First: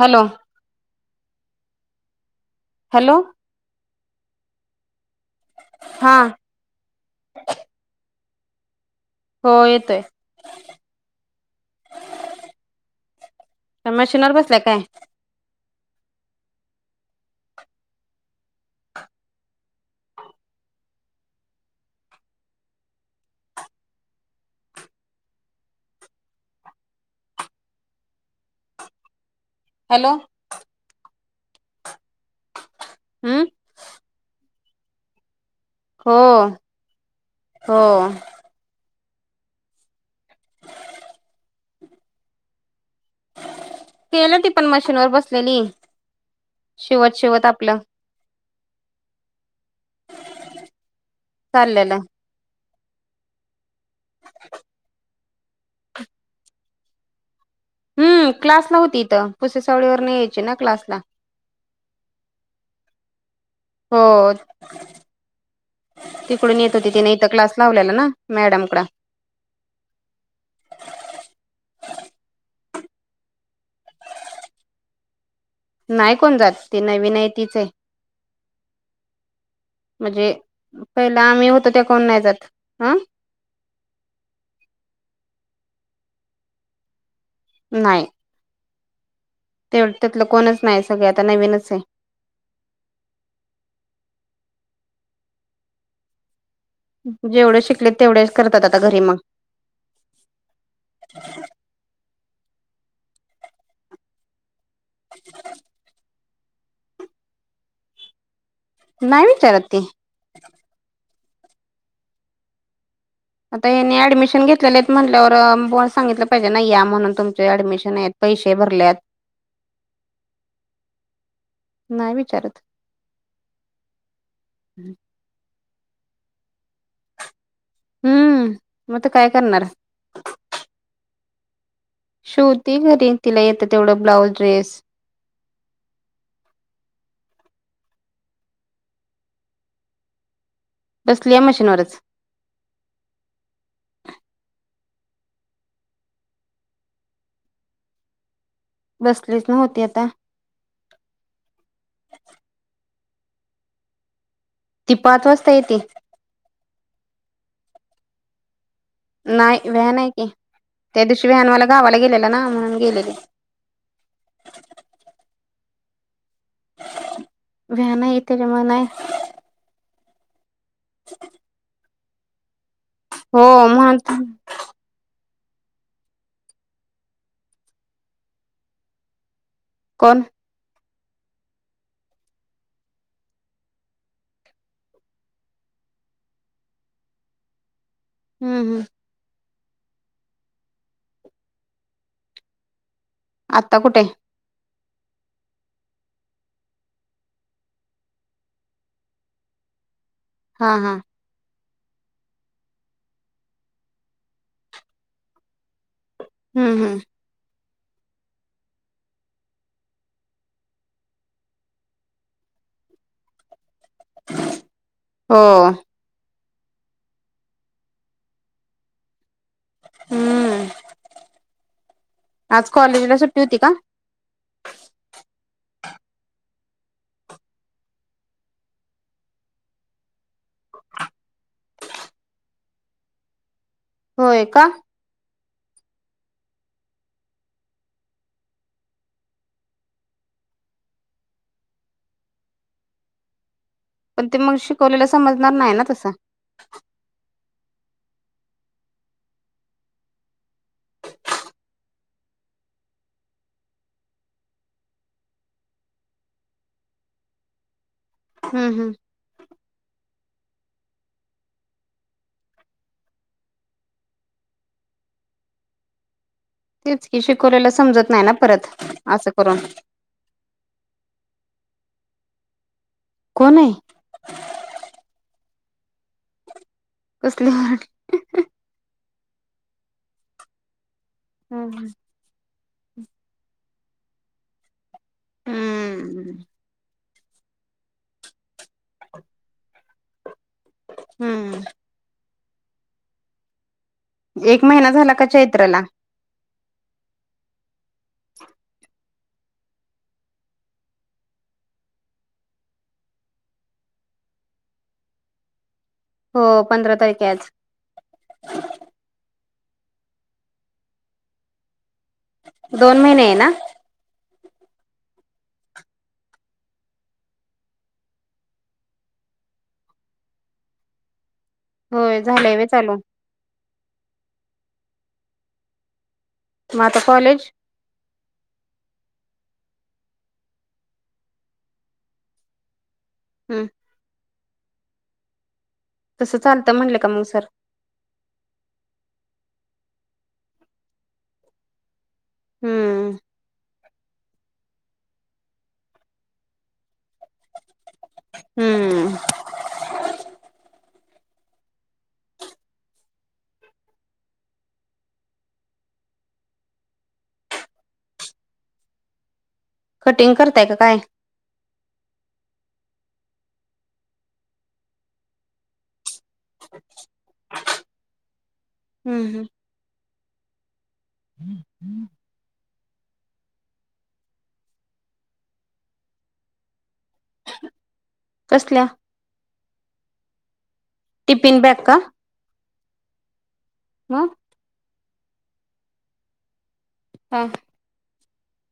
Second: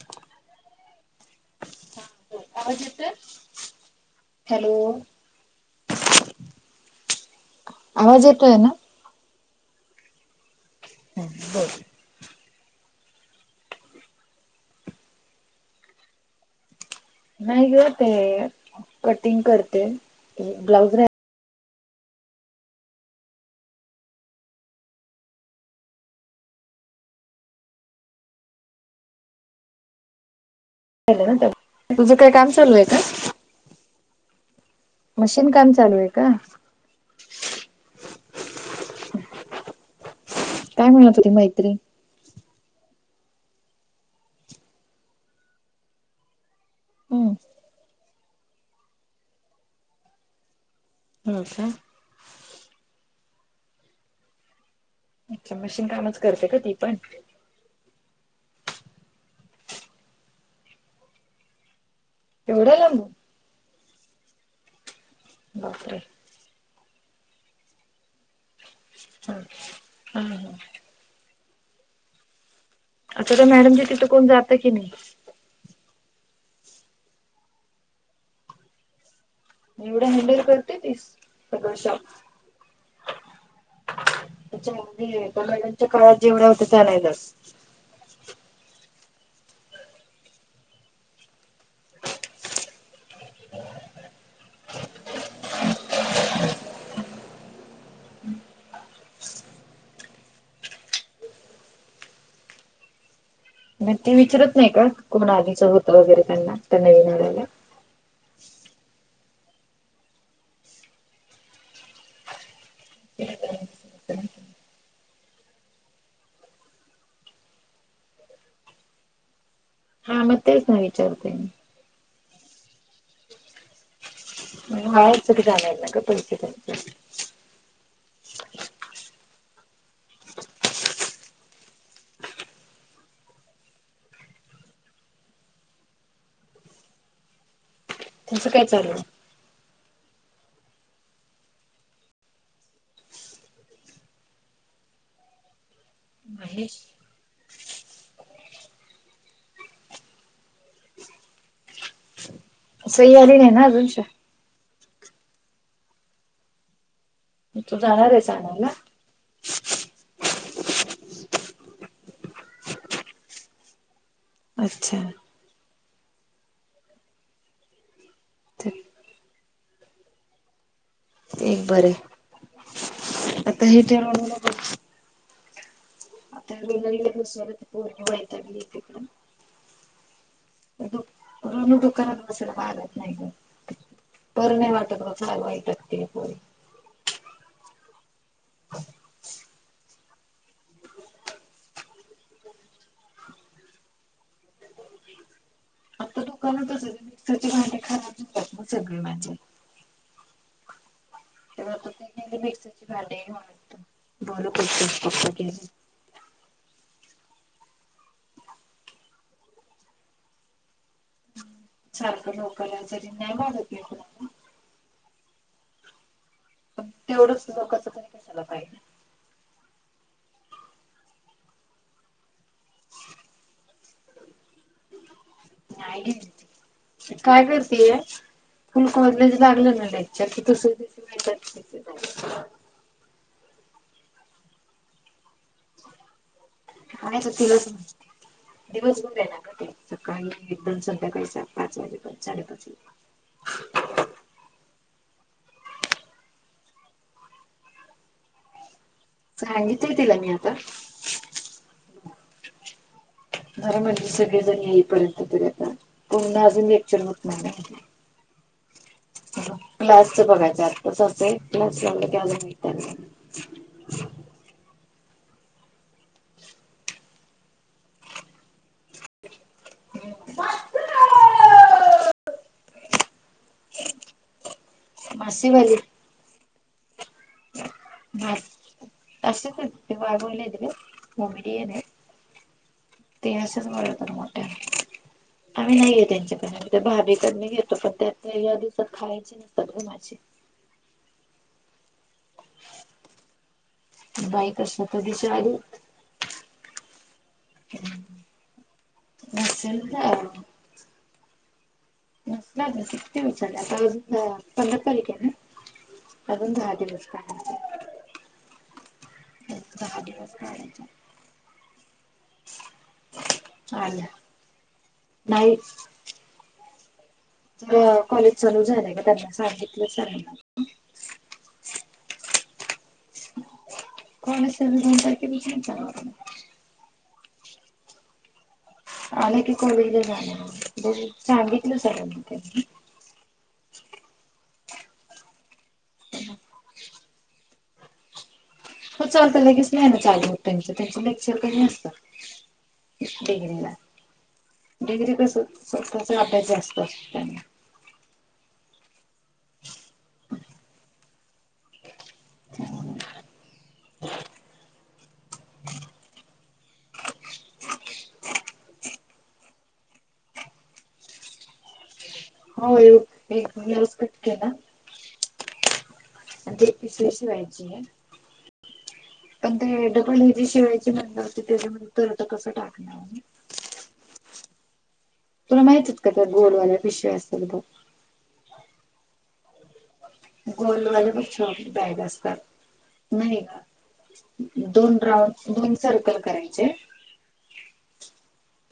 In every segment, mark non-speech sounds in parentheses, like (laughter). Hello आवाज hello hello हा आवाज येतोय ना हो येतोय बर मशीनवर बसलाय काय नाही ग ते कटिंग करते ब्लाउज रा हॅलो ना तुझं काय काम चालूय का अम मशीन काम चालूय हो का हो काय म्हणणार ती मैत्री केलं ती पण मशीनवरर बसलेली शिवत हम्म. शिवत आपलं हो का चाललेलं अच्या मशीन कामच करते का ती पण हम् क्लास ला होती इत पुसे सावळीवरन यायची ना क्लासला एवडया लांब हो बापरे तिकडून येत होती तिन इत क्लास लावलेला ना मॅडम कड हम हम् हम अच्या त्या मॅडम जी तिथं कोण जातं की नाही नाइ कोण जात ती नवीन आय तीच आय (unintelligible) निवढ्या म्हणजे हॅडल करते तीस पहिला आम्ही होतो त्या प्रकाश कोण नाही जात ह अछ म्हणजे मॅडच्या काळात जेवढ होत त्यानाला नाही तेव त्यातलं कोणच नाही सगळ आता नवीनच आहे जेवढे शिकले तेवढेच करतात आता घरी मग ह मग ते विचारत नाही का कोण आधीचं होतं वगैरे त्यांना त्यांना विनाायला नाही विचारात आता याने ऍडमिशन घेतलेले आहेत म्हटल्यावरण सांगितलं पाहिजे नाही या म्हणून तुमचे ऍडमिशन आहेत पैसे भरल्यात हा मग तेच ना विचारते म नाही विचारत हा स जा ना का पैसे त्यां हम्म मग ते काय करणार शिवती घरी तिला येतं तेवढं ब्लाउज ड्रेस तुचं काय चाललंय बसली ए मशीनवरच महेश बसलेच न हो्हती आता स्यारी नाही ना अजूनच्या ती पाच वाजता येते तू जाणार आहेचणार ना नाही व्हॅन आहे की त्या दिवशी व्हॅनवाला गावाला गेलेला ना म्हणून गेलेले अच्छा व्याना येत रे ते मन ह एक बरे हो आता हे म्हणून ठेव आता स्त पर् यकड कोण ऋणू दुकानात बसला पागत नाही ग बरं नाही वाटत ल वाईट त परी हम् हम् आत्ता कुठे दु मिक्सर भांडे खा श सग माणजे हा हा मिक्सरची भांड्याऊनत बोल हम्म हम्म सारखं लोकला तरी नाही्याय वाजत नाही हो ण तेवढंच लोकच कशाला पाहिजे हम्म आज कॉलेजला सुट्टी होती का नाही काय करतेय फुल कॉलेज लागलं ना त्याच्या क तस मिळतात होय का काय तर तल त दिवसभर आहे ना का ते सकाळी दन संध्याकाळी पाच वाजेप साडेपाच वाज पण ते मग शिकवलेलं समजणार नाही ना तसं सांगितलं तला मी आता र म्हणजे सगळेजण येईपर्यंत तरी आता पण अजून लेक्चर होत नाही नाही हम् हम् स्च बघायचं आच असं तेच कि शिकवलेला समजत नाही ना परत असं करून (inaudible) कोण आहे मासी भरी कसली भागला भमडीन हम्म ते असेच बर तर मोठ्या आम्ही नाहीये हम्म त्यांच्याकडे ते भाभीकड मी घेतो पण त्या या दिवसात खायची नसतात घमायची हम्म एक महिना झाला का चैत्रला अस न किती विचारलं आताजून पंधर तारीख आहे ना हो अजून दहा पंधरा दिवस काय तारखेच दहा दिवस कयचा दोन महिने आहे ना अ नाही ज कॉलेज चालू झालंय का त्यांना सांगितलं सना होय झालंय व चालू कण तुमचाार विष जा माता कॉलेज आणि ती कॉलेजला जाणार बघ सांगितलं सर्यांनी त्यांनी हम तसं चालतं म्हटलं का मग सर हो चालत लगेच नाही नाच आज हो त्यांच त्यांचे लेक्चर कध असतं हम्म देघ ना डिग्री तर स्वतःच आपल्यास जास्त असनी हम्म ह (inaudible) कटिंग करताय का काय हो ये एक याच कटक ना अ ते पिसशी व्हायची आहे हम् हम् पण ते डपल जी शिवायची म होती त्याच्यामध्ये तर आ कसं टाकणार तुला माहित आहेत का त्या गोडवाल्या्या विषयस बब कसल्या गोलवाले बर टिफिन का बॅग असतात नाही का हा दोन राऊंड दोन सर्कल करायचे हां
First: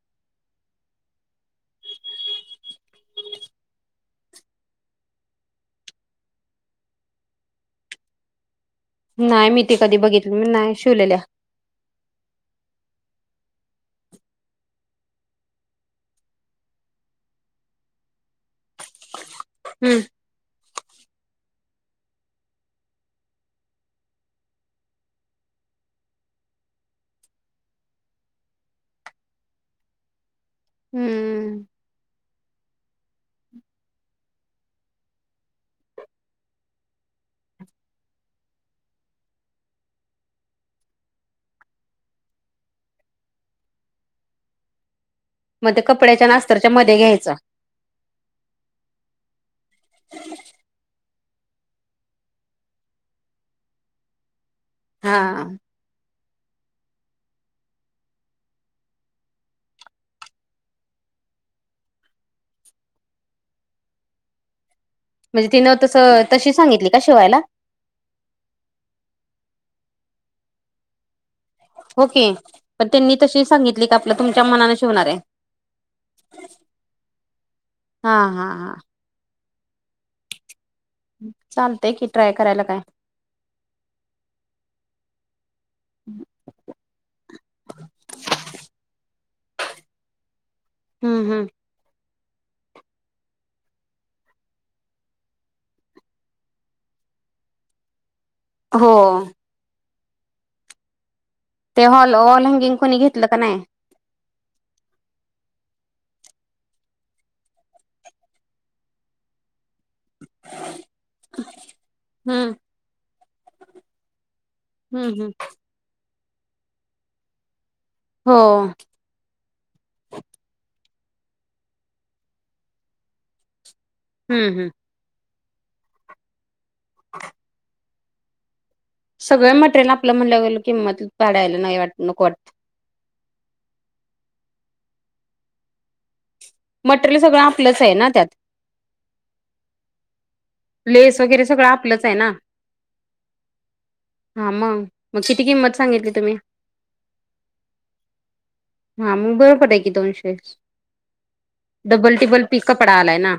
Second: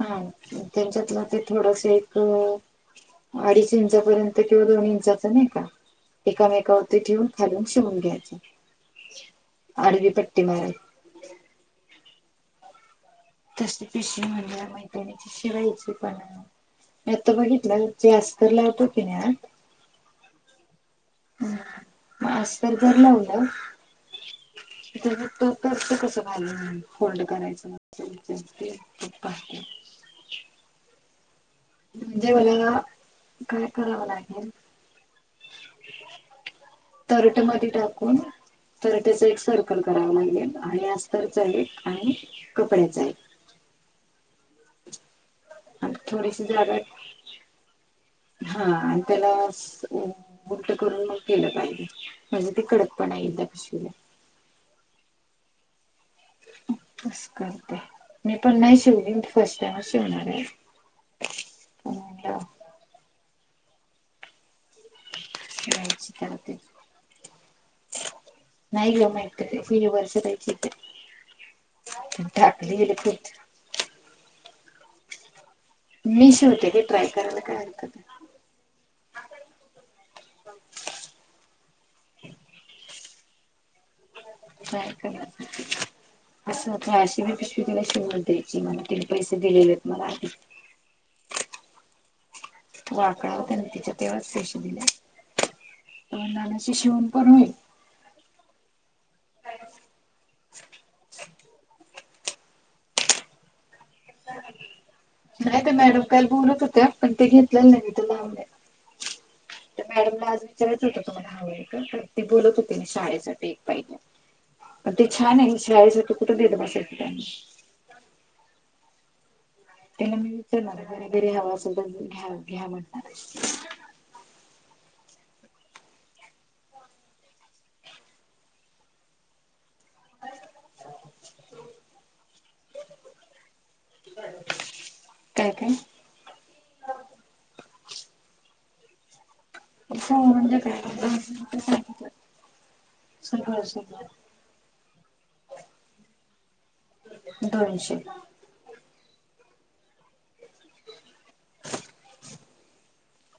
हा त्यांच्यात म ते थोडस एक अडीच इंचापर्यंत किंवा दोन इंचा नाही का एकामेकावरती ठेऊन खालून शिवून घ्यायचं नाही मी ते कधी आडवी बघितली पट्टी मी मारायची नाही शिवलेल्या तसे कृष म्हंडला मैदानीच्या शिवायचे पणा मी आता बघितलं जे अस्त लावतो की नाही हम्म मास्तर घरला उडला ओ त्या तो तो तर कसा होल्ड करायच (unintelligible) हम्म म्हणजे मला काय करावं लागेल तरटमध्ये टाकून तरटचा एक सर्कल करावं लागेल आणि अस्तरच एक आणि कपड्याचा एक मग ते कपड्याच्या आणि थोडीशी अस्तरच्या जागा मध्ये घ्यायचं हा आणि त्याला गुट करून मग केलं पाहिजे म्हणजे ते कडकपणा येईल त्या पिशवीला हा तसं करते मी पण नाही शिवली फर्स्ट टाइमच शिवणार आहे पण म्हणलं म्हणजे तिनं द्यायची तसं त्याला तशी ते सांगितली का शिवायला नाही घेऊ म्हटलं ते वर्ष देयची तर हो की पण त्यांनी तशी सांगितली का आपलं तुमच्या मनान शिवणार आहे मी शिवते की ट्राय करायला काय हरकत हां आहे हां हां चालतय कि ट्राय करायला काय नाय काय असं अशी बी पिशवी तिला शिवून द्यायची मला तिने पैसे दिलेले आहेत मला आधी हम्म हम्म वाकळा होत्या तिच्या तेव्हाच‌ पैशे दिले नाण्याची शिवून पण होईल हो ते हॉल हॉल हँगिंग कोणी घेतलं का नाही नाही ते मॅडम काल बोलत होत्या पण ते घेतलेलं नाही ते लावण्या तर मॅडमला आज विचारायच होत तुम्हाला हव आहे का ते हम्म बोलत होती शाळेसाठी एक पाहिज पण ते हम्म हम्म छान आहे शाळेसाठी कुठे देत बसायच त्यांना हो त्यांना मी विचारणार आहे घरी हवा असेल तर घ्या घ्या म्हणणार आहे हम्म हम्म (inaudible) सगळं मटेरिल आपलं म्हणलं गेल किंमत पाडायला नाही वाटत नको वाटत काय काय मटेरियल सगळं आपलंच आहे ना त्यात म्हणजे काय लेस वगैरे सगळं आपलंच आहे ना सगळ सगळ हां मग मग किती किंमत सांगितली तुम्ही दोनशे हा मग बरोबर आहे की दोनशे डबल टिबल पीक कपडा आलाय ना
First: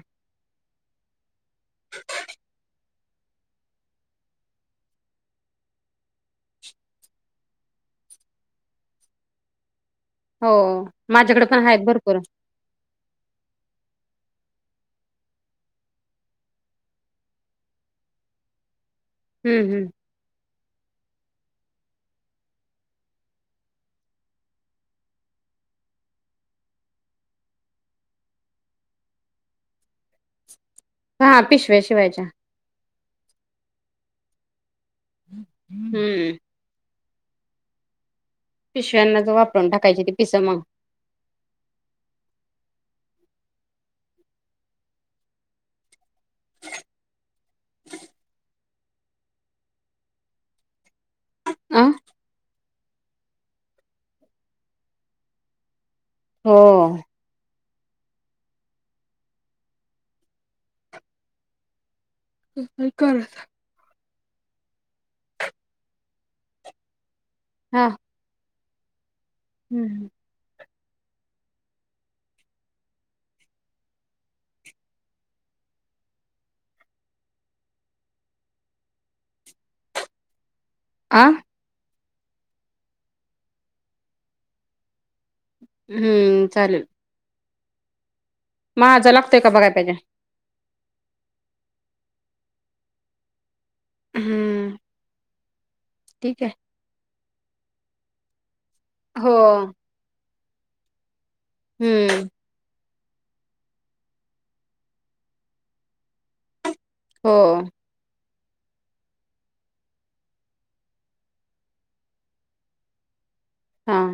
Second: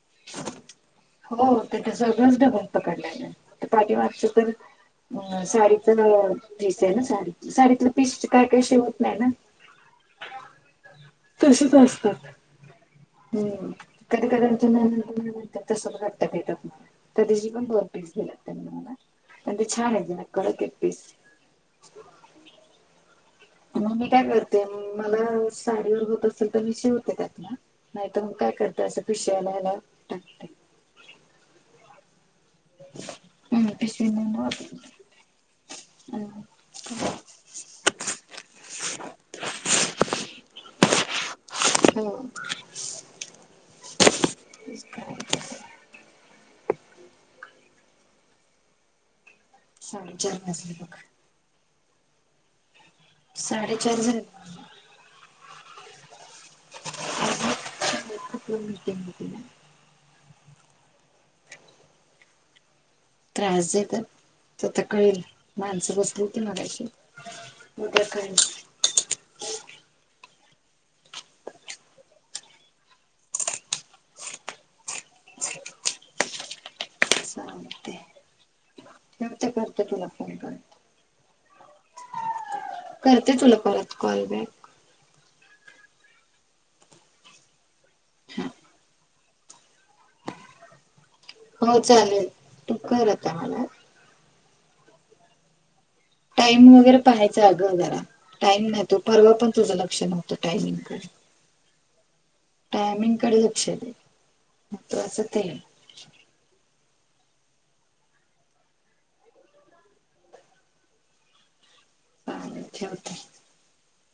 हो तेथ सगळच ढबळ पकडलेलं आहे ते पाठी मागच तर अ साडीच पीस आहे ना साडी साडीतलं पीस काय काय शिवत नाही ना हो माझ्याकडे पण तसेच आहेत असतं भरपूर हम्म कधी कधीत तस वाटत ते त्यातन तरी जी पण फॉर पिक्स घेतात म्हणा मला पण हम्म ते हम्म छान आहेत कडक आहेत पीस मग मी काय करते मला साडीवर होत असेल तर मी शिवते त्यातला नाहीत मग काय करते असं पिश्यालायला टाकते हा पिशव्या शिवायच्या हम् पिसवी म ह हम्म पिशव्यांना ज वापरून टाकायची त पिसमाग हम् तेच करायचं चाले चले बघ अह साडेचार हजार हो होती कर तर तरता कळेल माणसं बसलती मलाशी थ हम् न ते करत तुला फोन परत आं करते तुला परत कॉल बॅक हम्म चाल हा मझा लागतोय का बघाय पाहिजे हो चालेल तू कर आता मला. हम्. टाइम वगैरे पाहायचं अगं जरा टाइम नाहीतो हो परवा पण तुझं लक्ष नव्हतं टायमिंगकडे. हम्म. टामिंग कडे लक्ष दे महत्त्वाचं ते. हो. चाले ठेवते. हां.